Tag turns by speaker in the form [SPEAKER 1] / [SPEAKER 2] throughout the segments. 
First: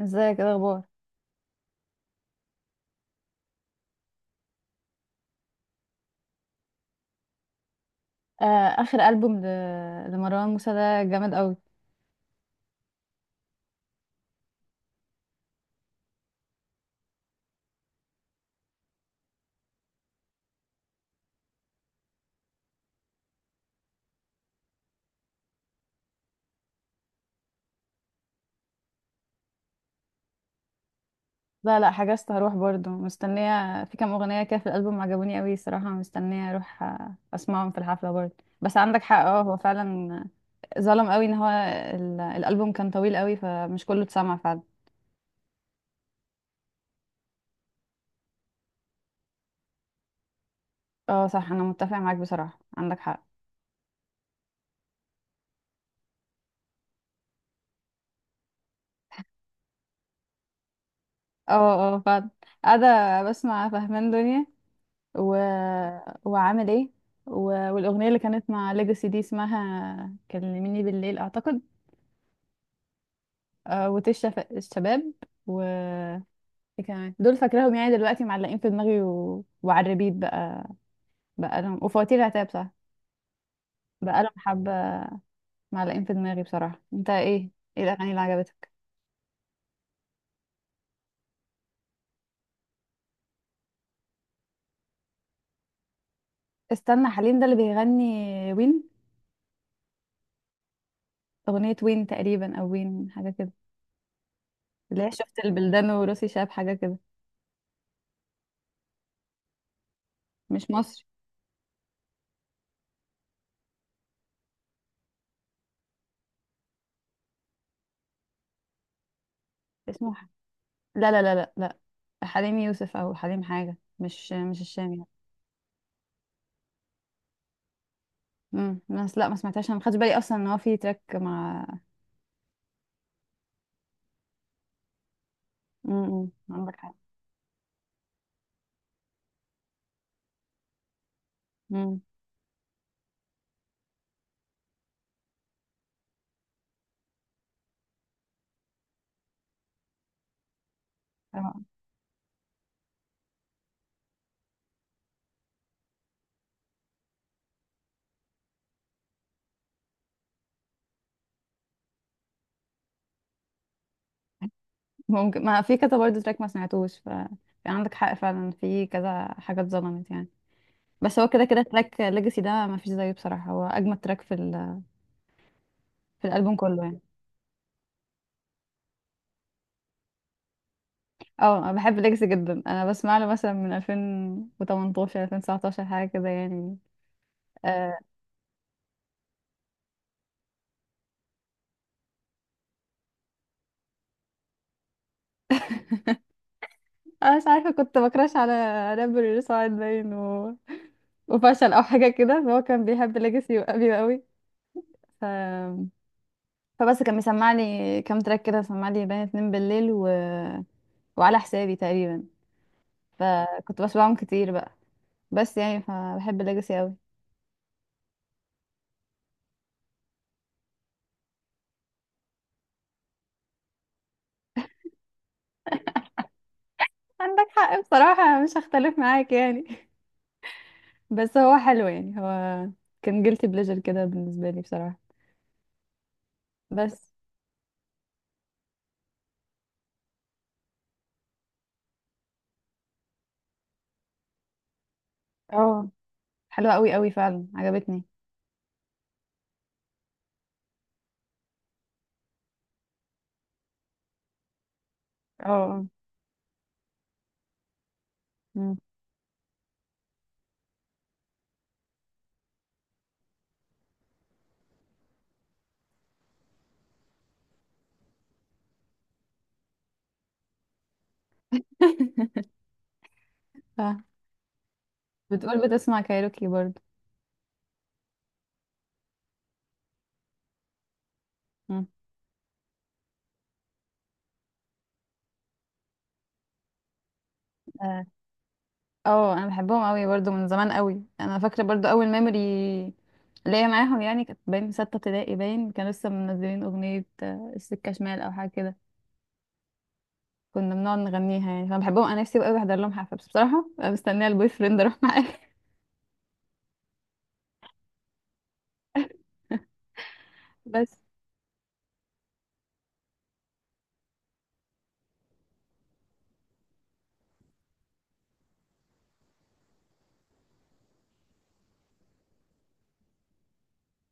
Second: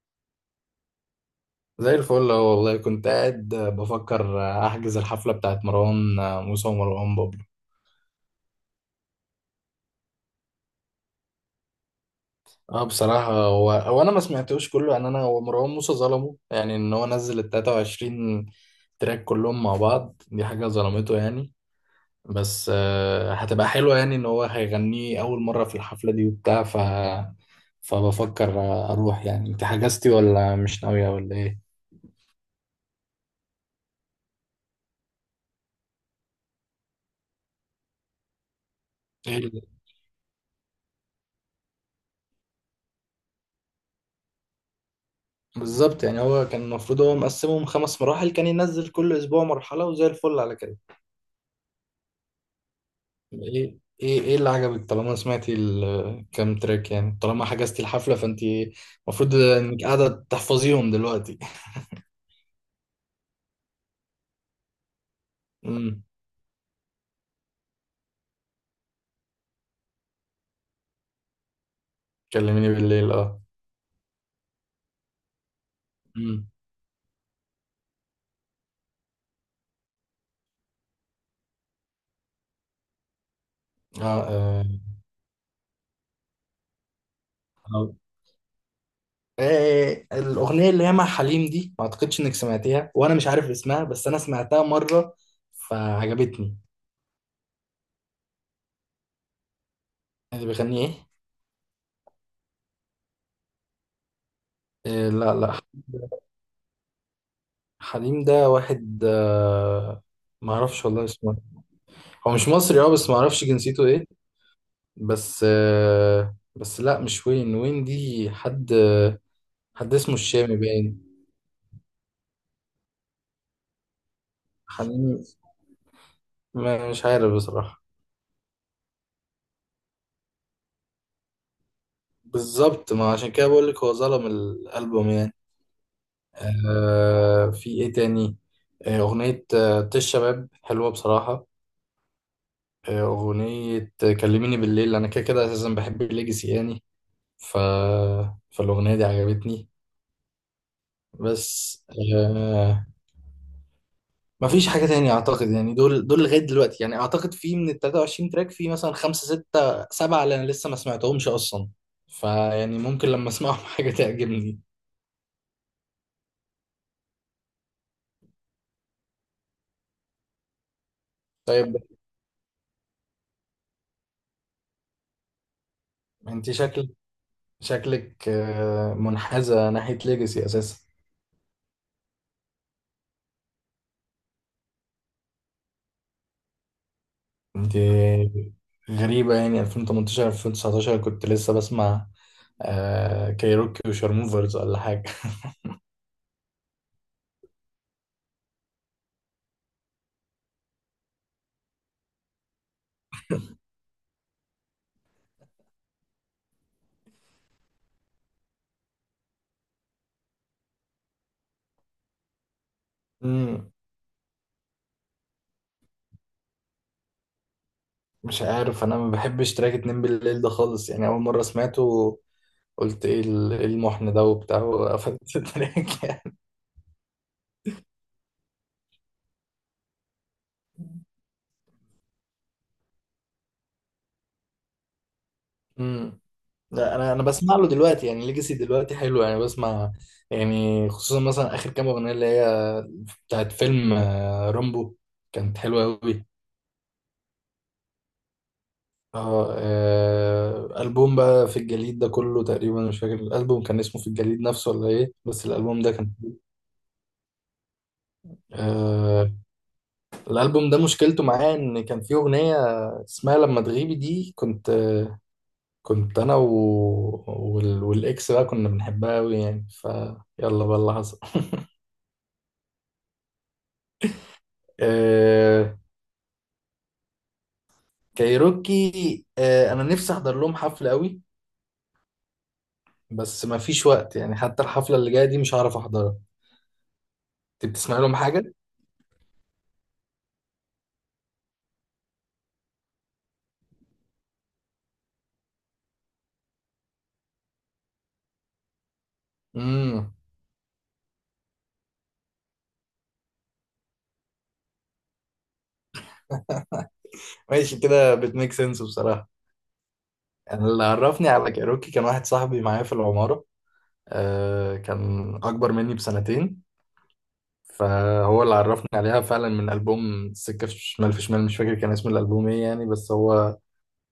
[SPEAKER 1] ازيك، ايه الاخبار؟
[SPEAKER 2] زي الفل أهو والله كنت قاعد بفكر احجز الحفله بتاعت مروان موسى ومروان بابلو.
[SPEAKER 1] آه. اخر البوم لمروان موسى ده جامد قوي.
[SPEAKER 2] اه بصراحه، هو انا ما سمعتوش كله يعني، انا هو مروان موسى ظلمه يعني ان هو نزل ال 23 تراك كلهم مع بعض، دي حاجه ظلمته يعني. بس هتبقى حلوه يعني، ان هو هيغنيه اول مره في الحفله دي وبتاع. فبفكر اروح. يعني انت حجزتي ولا مش ناويه ولا ايه؟
[SPEAKER 1] لا لا، حجزت هروح برضو. مستنيه في كام اغنيه كده في الالبوم عجبوني قوي صراحه، مستنيه اروح اسمعهم في الحفله برضو. بس عندك حق، اه
[SPEAKER 2] ايه
[SPEAKER 1] هو فعلا ظلم قوي ان هو الالبوم كان طويل قوي فمش كله اتسمع فعلا.
[SPEAKER 2] بالظبط. يعني هو كان المفروض هو مقسمهم خمس مراحل، كان ينزل كل اسبوع مرحلة وزي الفل على كده.
[SPEAKER 1] اه صح، انا متفق معاك بصراحه، عندك حق.
[SPEAKER 2] ايه، ايه، ايه اللي عجبك؟ طالما سمعتي الكام تراك يعني، طالما حجزتي الحفلة فانت المفروض انك قاعدة تحفظيهم دلوقتي.
[SPEAKER 1] اه اه فعلا. قاعده بسمع فهمان دنيا و...
[SPEAKER 2] امم
[SPEAKER 1] وعامل ايه و... والاغنيه اللي كانت مع ليجاسي دي اسمها كلميني بالليل اعتقد.
[SPEAKER 2] كلميني بالليل، اه.
[SPEAKER 1] الشباب. و
[SPEAKER 2] امم.
[SPEAKER 1] ايه كمان دول فاكراهم يعني دلوقتي، معلقين في دماغي وعلى الريبيت بقى. بقى لهم وفواتير العتاب صح،
[SPEAKER 2] اه.
[SPEAKER 1] بقى لهم
[SPEAKER 2] آه.
[SPEAKER 1] حبة معلقين في دماغي بصراحة. انت ايه؟ ايه
[SPEAKER 2] آه.
[SPEAKER 1] الأغاني اللي عجبتك؟
[SPEAKER 2] الأغنية اللي هي مع حليم دي ما أعتقدش إنك سمعتيها، وأنا مش عارف اسمها بس أنا سمعتها مرة فعجبتني.
[SPEAKER 1] استنى، حليم ده اللي بيغني وين؟
[SPEAKER 2] اللي بيغني إيه؟
[SPEAKER 1] أغنية وين تقريبا أو وين حاجة كده، اللي
[SPEAKER 2] آه،
[SPEAKER 1] هي
[SPEAKER 2] لا،
[SPEAKER 1] شفت
[SPEAKER 2] لا.
[SPEAKER 1] البلدان وروسي شاب حاجة كده،
[SPEAKER 2] حليم ده واحد، ما
[SPEAKER 1] مش
[SPEAKER 2] اعرفش
[SPEAKER 1] مصري.
[SPEAKER 2] والله اسمه. هو مش مصري، اه، بس ما اعرفش جنسيته ايه. بس بس لا، مش وين وين دي، حد
[SPEAKER 1] اسمه
[SPEAKER 2] اسمه
[SPEAKER 1] ح-
[SPEAKER 2] الشامي
[SPEAKER 1] لا
[SPEAKER 2] باين.
[SPEAKER 1] لا لا لا لا، حليم يوسف أو حليم حاجة، مش الشامي.
[SPEAKER 2] حليم، ما مش عارف بصراحة.
[SPEAKER 1] بس لا، ما سمعتهاش انا، ما خدتش بالي اصلا ان هو في تراك مع.
[SPEAKER 2] بالظبط، ما عشان كده بقول لك هو ظلم الألبوم يعني.
[SPEAKER 1] عندك حق.
[SPEAKER 2] آه، في ايه تاني؟ أغنية طش شباب، حلوة بصراحة.
[SPEAKER 1] امم
[SPEAKER 2] أغنية كلميني بالليل. أنا كده كده أساسا بحب الليجاسي يعني. ف... فالأغنية دي عجبتني بس. آه ما فيش حاجة تانية أعتقد، يعني دول لغاية دلوقتي يعني، أعتقد في من ال 23 تراك، في مثلا خمسة، ستة، سبعة اللي أنا لسه ما سمعتهمش أصلا. فيعني ممكن لما أسمعهم حاجة تعجبني.
[SPEAKER 1] ممكن، ما في كذا برضه تراك ما سمعتوش، ف في عندك حق فعلا، في كذا حاجة اتظلمت يعني. بس هو كده كده
[SPEAKER 2] طيب،
[SPEAKER 1] تراك ليجاسي ده ما فيش زيه بصراحة، هو أجمد تراك في
[SPEAKER 2] أنت
[SPEAKER 1] الألبوم كله
[SPEAKER 2] شكلك
[SPEAKER 1] يعني.
[SPEAKER 2] شكلك آه، منحازة ناحية ليجاسي أساسا.
[SPEAKER 1] اه، أنا بحب ليجاسي جدا، أنا بسمع له مثلا من 2018 2019 حاجة كده يعني.
[SPEAKER 2] أنت
[SPEAKER 1] آه،
[SPEAKER 2] غريبة يعني، 2018 2019 كنت لسه بسمع كايروكي وشارموفرز ولا حاجة
[SPEAKER 1] أنا مش عارفة، كنت بكراش على رابر سعاد باين وفشل أو حاجة كده، فهو كان بيحب ليجاسي قوي قوي. فبس كان مسمع لي كام تراك كده، مسمع لي بين اتنين بالليل وعلى حسابي تقريبا،
[SPEAKER 2] مم.
[SPEAKER 1] فكنت بسمعهم كتير بقى. بس يعني فبحب الليجاسي قوي.
[SPEAKER 2] مش عارف، انا ما بحبش تراك اتنين بالليل ده خالص يعني. اول مره سمعته قلت ايه إيه المحن ده وبتاع، وقفلت التراك يعني.
[SPEAKER 1] عندك حق بصراحة، أنا مش هختلف معاك يعني بس هو حلو يعني، هو كان جيلتي بليجر كده بالنسبة لي بصراحة.
[SPEAKER 2] امم. لا،
[SPEAKER 1] بس
[SPEAKER 2] انا بسمع له دلوقتي يعني، ليجاسي دلوقتي حلو يعني بسمع. يعني خصوصا مثلا اخر كام اغنيه اللي هي بتاعت فيلم رامبو، كانت حلوه
[SPEAKER 1] اه،
[SPEAKER 2] قوي.
[SPEAKER 1] حلوة قوي قوي فعلا، عجبتني.
[SPEAKER 2] اه، البوم بقى في الجليد ده كله تقريبا، مش فاكر الالبوم كان اسمه في الجليد نفسه ولا ايه، بس
[SPEAKER 1] اه
[SPEAKER 2] الالبوم
[SPEAKER 1] اه.
[SPEAKER 2] ده كان.
[SPEAKER 1] مم.
[SPEAKER 2] آه الالبوم ده مشكلته معاه ان كان فيه اغنيه اسمها لما تغيبي دي، كنت انا والاكس بقى كنا بنحبها قوي يعني، فيلا بقى اللي حصل
[SPEAKER 1] ف- بتقول
[SPEAKER 2] آه...
[SPEAKER 1] بتسمع كايروكي برضو؟
[SPEAKER 2] كايروكي، انا نفسي احضر لهم حفله قوي.
[SPEAKER 1] مم.
[SPEAKER 2] بس ما فيش وقت يعني، حتى الحفله اللي جايه دي مش هعرف احضرها. انت بتسمع لهم حاجه؟
[SPEAKER 1] اه، انا بحبهم قوي برضو من زمان قوي، انا فاكره برضو اول ميموري ليا معاهم يعني كانت باين ستة ابتدائي، باين كانوا لسه منزلين اغنيه السكه شمال او حاجه كده،
[SPEAKER 2] امم.
[SPEAKER 1] كنا بنقعد نغنيها يعني، فانا بحبهم. انا نفسي بقى احضر لهم حفله، بس بصراحه أنا مستنيه البوي فريند اروح معاه.
[SPEAKER 2] ماشي، كده بتميك سنس بصراحه. انا اللي
[SPEAKER 1] بس
[SPEAKER 2] عرفني على كايروكي كان واحد صاحبي معايا في العماره، كان اكبر مني بسنتين، فهو اللي عرفني عليها فعلا من ألبوم السكة في شمال في شمال. مش فاكر كان اسم الألبوم ايه يعني، بس هو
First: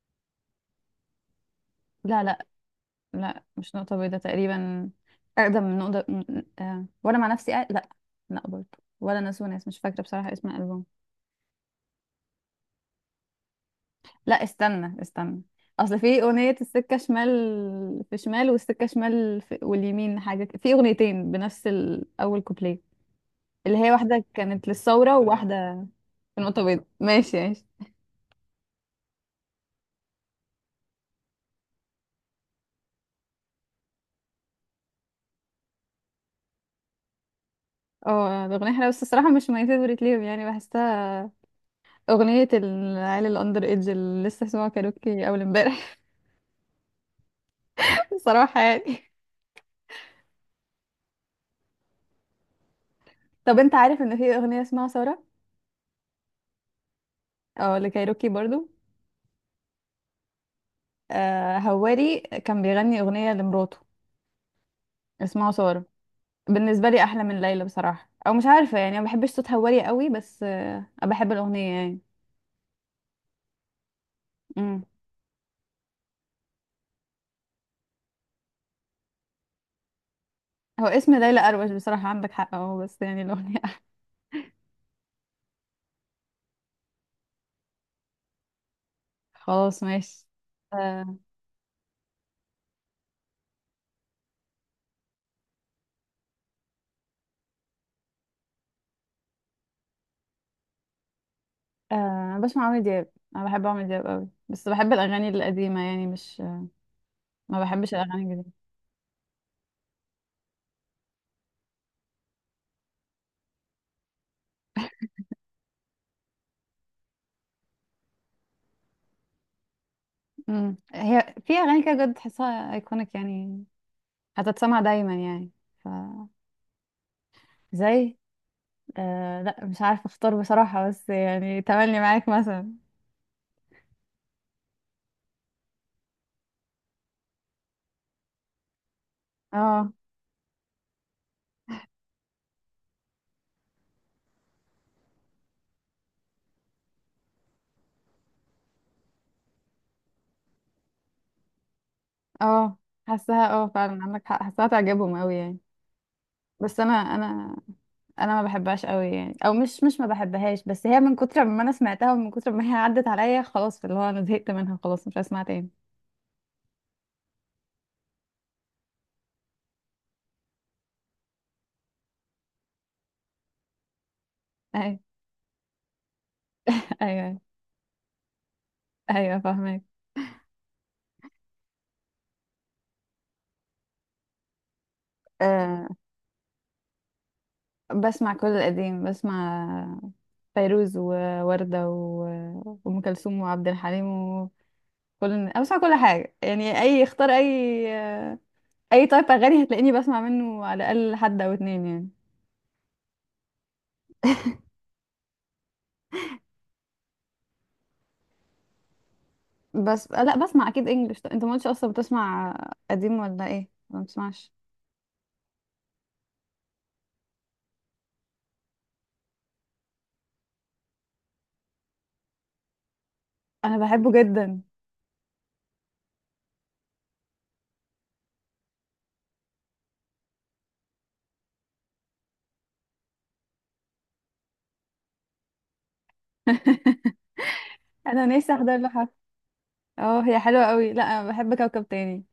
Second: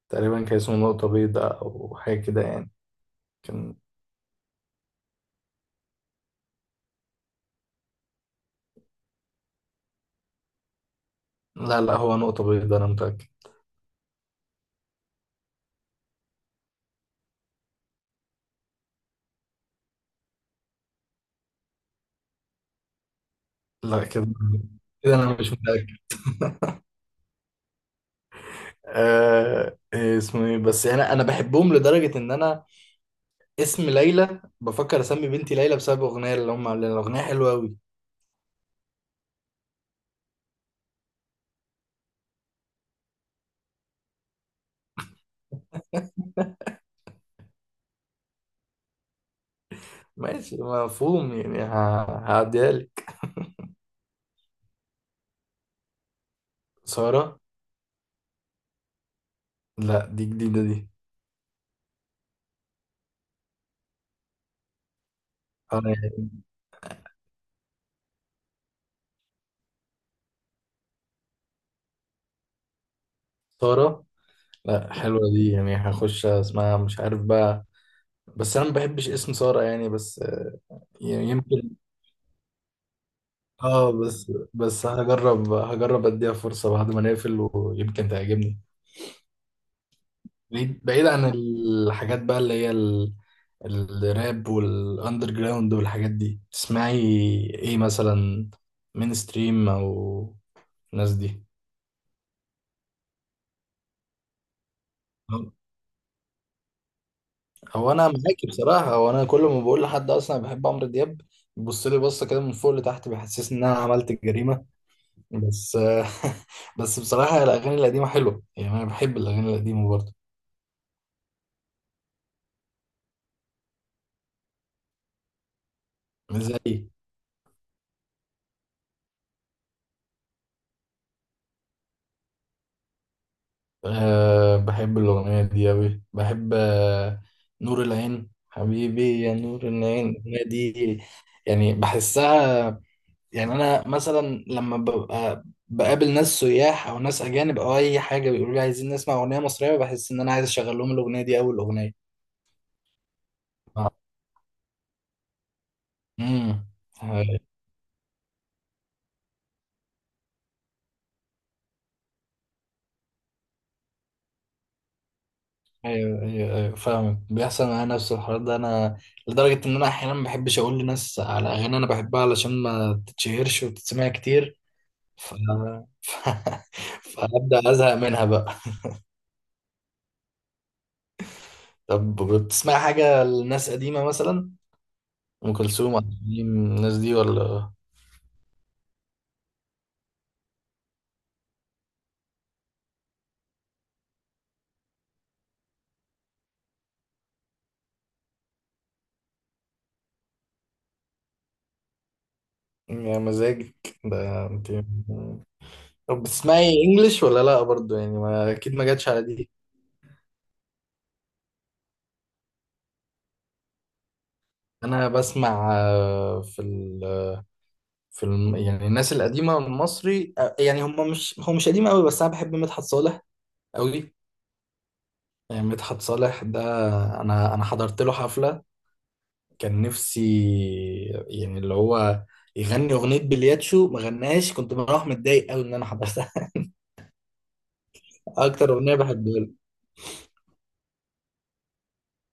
[SPEAKER 2] تقريبا كان اسمه نقطة بيضاء أو حاجة
[SPEAKER 1] لا
[SPEAKER 2] كده
[SPEAKER 1] لا
[SPEAKER 2] يعني.
[SPEAKER 1] لا، مش
[SPEAKER 2] كان.
[SPEAKER 1] نقطه بيضاء تقريبا، اقدم من نقطه وانا مع نفسي لا لا برضو، ولا ناس وناس، مش فاكره بصراحه اسم الالبوم.
[SPEAKER 2] لا، لا، هو نقطة بيضاء أنا متأكد.
[SPEAKER 1] لا استنى استنى، اصل في اغنية السكة شمال في شمال والسكة شمال في واليمين حاجة في اغنيتين بنفس اول كوبليه، اللي هي
[SPEAKER 2] لا،
[SPEAKER 1] واحدة
[SPEAKER 2] كده
[SPEAKER 1] كانت
[SPEAKER 2] كده
[SPEAKER 1] للثورة
[SPEAKER 2] أنا مش
[SPEAKER 1] وواحدة
[SPEAKER 2] متأكد.
[SPEAKER 1] في نقطة بيضاء. ماشي ماشي.
[SPEAKER 2] إيه اسمه، إيه؟ بس أنا بحبهم لدرجة إن أنا، اسم ليلى، بفكر أسمي بنتي ليلى بسبب أغنية اللي هم عاملينها، الأغنية حلوة أوي.
[SPEAKER 1] اه الاغنية حلوة، بس الصراحة مش ماي فيفورت ليهم يعني، بحسها اغنية العيال الاندر ايدج اللي لسه سمعوا كاروكي اول امبارح صراحة يعني.
[SPEAKER 2] ماشي، مفهوم يعني. هعديها لك.
[SPEAKER 1] طب انت عارف ان في اغنية اسمها ثورة؟
[SPEAKER 2] سارة.
[SPEAKER 1] اه، لكايروكي برضو.
[SPEAKER 2] لا، دي جديدة دي.
[SPEAKER 1] آه هواري كان بيغني اغنية لمراته اسمها
[SPEAKER 2] آه
[SPEAKER 1] ثورة،
[SPEAKER 2] يعني.
[SPEAKER 1] بالنسبه لي احلى من ليلى بصراحه، او مش عارفه يعني ما بحبش صوتها وري قوي، بس بحب الاغنيه يعني.
[SPEAKER 2] سارة.
[SPEAKER 1] امم
[SPEAKER 2] لا، حلوة دي يعني، هخش اسمها مش عارف بقى، بس أنا ما بحبش اسم سارة يعني بس.
[SPEAKER 1] هو اسم
[SPEAKER 2] يعني
[SPEAKER 1] ليلى اروش
[SPEAKER 2] يمكن.
[SPEAKER 1] بصراحه، عندك حق اه، بس يعني الاغنيه.
[SPEAKER 2] اه بس هجرب اديها فرصة بعد ما نقفل، ويمكن تعجبني.
[SPEAKER 1] خلاص ماشي.
[SPEAKER 2] بعيد بعيد
[SPEAKER 1] آه
[SPEAKER 2] عن الحاجات بقى اللي هي الراب والاندر جراوند والحاجات دي، تسمعي ايه مثلا؟ من ستريم او الناس دي؟
[SPEAKER 1] آه، أنا بسمع عمرو دياب، انا بحب عمرو دياب قوي، بس بحب الاغاني القديمه يعني، مش ما
[SPEAKER 2] هو
[SPEAKER 1] بحبش
[SPEAKER 2] انا
[SPEAKER 1] الاغاني
[SPEAKER 2] معاكي
[SPEAKER 1] الجديده.
[SPEAKER 2] بصراحة، هو انا كل ما بقول لحد اصلا أنا بحب عمرو دياب، بيبص لي بصة كده من فوق لتحت، بيحسسني ان انا عملت جريمة بس بس بصراحة، الاغاني القديمة حلوة يعني، انا بحب الاغاني القديمة برضه.
[SPEAKER 1] هي في اغاني كده بجد تحسها ايكونيك يعني، هتتسمع دايما يعني، ف
[SPEAKER 2] مش زي.
[SPEAKER 1] زي. لا، مش عارفه اختار بصراحه، بس يعني تملي معاك مثلا.
[SPEAKER 2] أه، بحب الأغنية دي أوي، بحب نور العين، حبيبي يا نور
[SPEAKER 1] اه
[SPEAKER 2] العين الأغنية دي، يعني بحسها. يعني أنا مثلا لما ببقى بقابل ناس سياح أو ناس أجانب أو أي حاجة، بيقولوا لي عايزين نسمع أغنية مصرية، بحس إن أنا عايز أشغل لهم الأغنية دي أول أغنية.
[SPEAKER 1] اه، حاساها، اه
[SPEAKER 2] آه.
[SPEAKER 1] فعلا عندك حق، حاساها تعجبهم قوي يعني.
[SPEAKER 2] امم.
[SPEAKER 1] بس انا،
[SPEAKER 2] ايوه.
[SPEAKER 1] انا ما بحبهاش قوي يعني، او مش ما بحبهاش، بس هي من كتر ما انا سمعتها ومن كتر ما هي عدت عليا خلاص، في اللي هو انا زهقت منها خلاص، مش هسمعها تاني.
[SPEAKER 2] ايوه، ايوه، فاهمك. بيحصل معايا نفس الحوار ده انا، لدرجه ان انا احيانا ما بحبش اقول لناس على اغاني انا بحبها علشان ما تتشهرش وتتسمع كتير.
[SPEAKER 1] ايوه
[SPEAKER 2] ف... ف...
[SPEAKER 1] ايوه
[SPEAKER 2] فابدا ازهق منها بقى.
[SPEAKER 1] ايوه، فاهمك.
[SPEAKER 2] طب، بتسمع حاجه لناس قديمه مثلا، ام
[SPEAKER 1] أه
[SPEAKER 2] كلثوم، عبد الحليم، الناس دي ولا؟
[SPEAKER 1] بسمع كل القديم، بسمع فيروز ووردة وأم كلثوم وعبد الحليم وكل أنا بسمع كل حاجة يعني، أي اختار، أي أي تايب أغاني هتلاقيني بسمع منه على الأقل حد أو اتنين يعني.
[SPEAKER 2] يا مزاجك ده انت! طب، بتسمعي انجلش ولا لا برضو؟ يعني ما اكيد، ما جاتش على دي.
[SPEAKER 1] بس لا، بسمع اكيد انجلش، انت ما قلتش اصلا بتسمع قديم ولا ايه، ما بتسمعش؟
[SPEAKER 2] انا بسمع، في ال... في الم... يعني الناس القديمه المصري، يعني هم مش، هو مش قديم قوي، بس انا بحب مدحت صالح
[SPEAKER 1] انا بحبه
[SPEAKER 2] قوي.
[SPEAKER 1] جدا.
[SPEAKER 2] يعني مدحت صالح ده، انا حضرت له حفله، كان نفسي يعني اللي هو يغني اغنيه بلياتشو، ما غناش، كنت بروح متضايق قوي ان انا حضرتها
[SPEAKER 1] انا نفسي
[SPEAKER 2] اكتر
[SPEAKER 1] احضر له
[SPEAKER 2] اغنيه
[SPEAKER 1] حفله.
[SPEAKER 2] بحبها له.
[SPEAKER 1] اه هي حلوه قوي، لا انا بحب كوكب تاني.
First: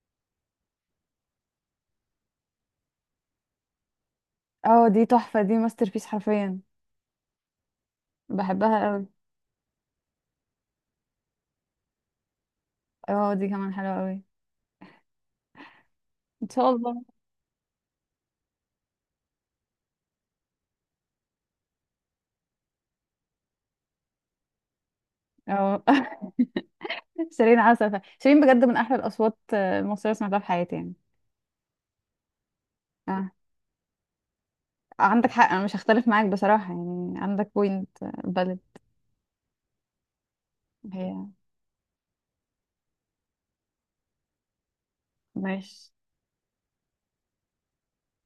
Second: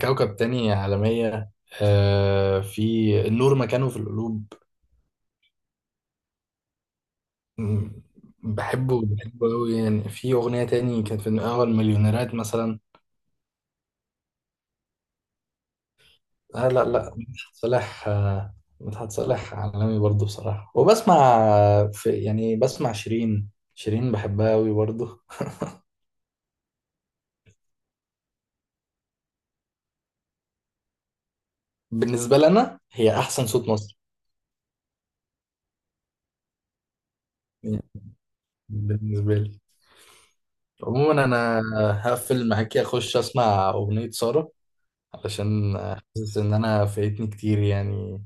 [SPEAKER 2] كوكب تاني عالميه. في النور مكانه في القلوب.
[SPEAKER 1] اه دي تحفه، دي ماستر بيس حرفيا،
[SPEAKER 2] م-
[SPEAKER 1] بحبها
[SPEAKER 2] بحبه
[SPEAKER 1] قوي.
[SPEAKER 2] بحبه قوي يعني. في اغنيه تاني كانت في اول مليونيرات مثلا.
[SPEAKER 1] اه دي كمان حلوه قوي، ان
[SPEAKER 2] آه،
[SPEAKER 1] شاء
[SPEAKER 2] لا،
[SPEAKER 1] الله.
[SPEAKER 2] لا، مدحت صالح، مدحت صالح عالمي برضه بصراحه. وبسمع، يعني بسمع شيرين. شيرين بحبها قوي برضه.
[SPEAKER 1] اه شيرين عسل، شيرين بجد من احلى الاصوات المصريه اللي سمعتها في حياتي يعني.
[SPEAKER 2] بالنسبه لنا هي
[SPEAKER 1] اه
[SPEAKER 2] احسن صوت مصر.
[SPEAKER 1] عندك حق، انا مش هختلف معاك بصراحه يعني، عندك بوينت. بلد.
[SPEAKER 2] بالنسبة لي عموما،
[SPEAKER 1] هي.
[SPEAKER 2] أنا هقفل معاكي أخش أسمع أغنية سارة، علشان
[SPEAKER 1] ماشي
[SPEAKER 2] حاسس إن أنا فايتني كتير يعني.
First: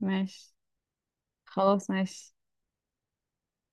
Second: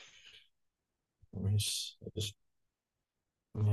[SPEAKER 1] ماشي، خلاص
[SPEAKER 2] مش
[SPEAKER 1] ماشي.
[SPEAKER 2] يعني.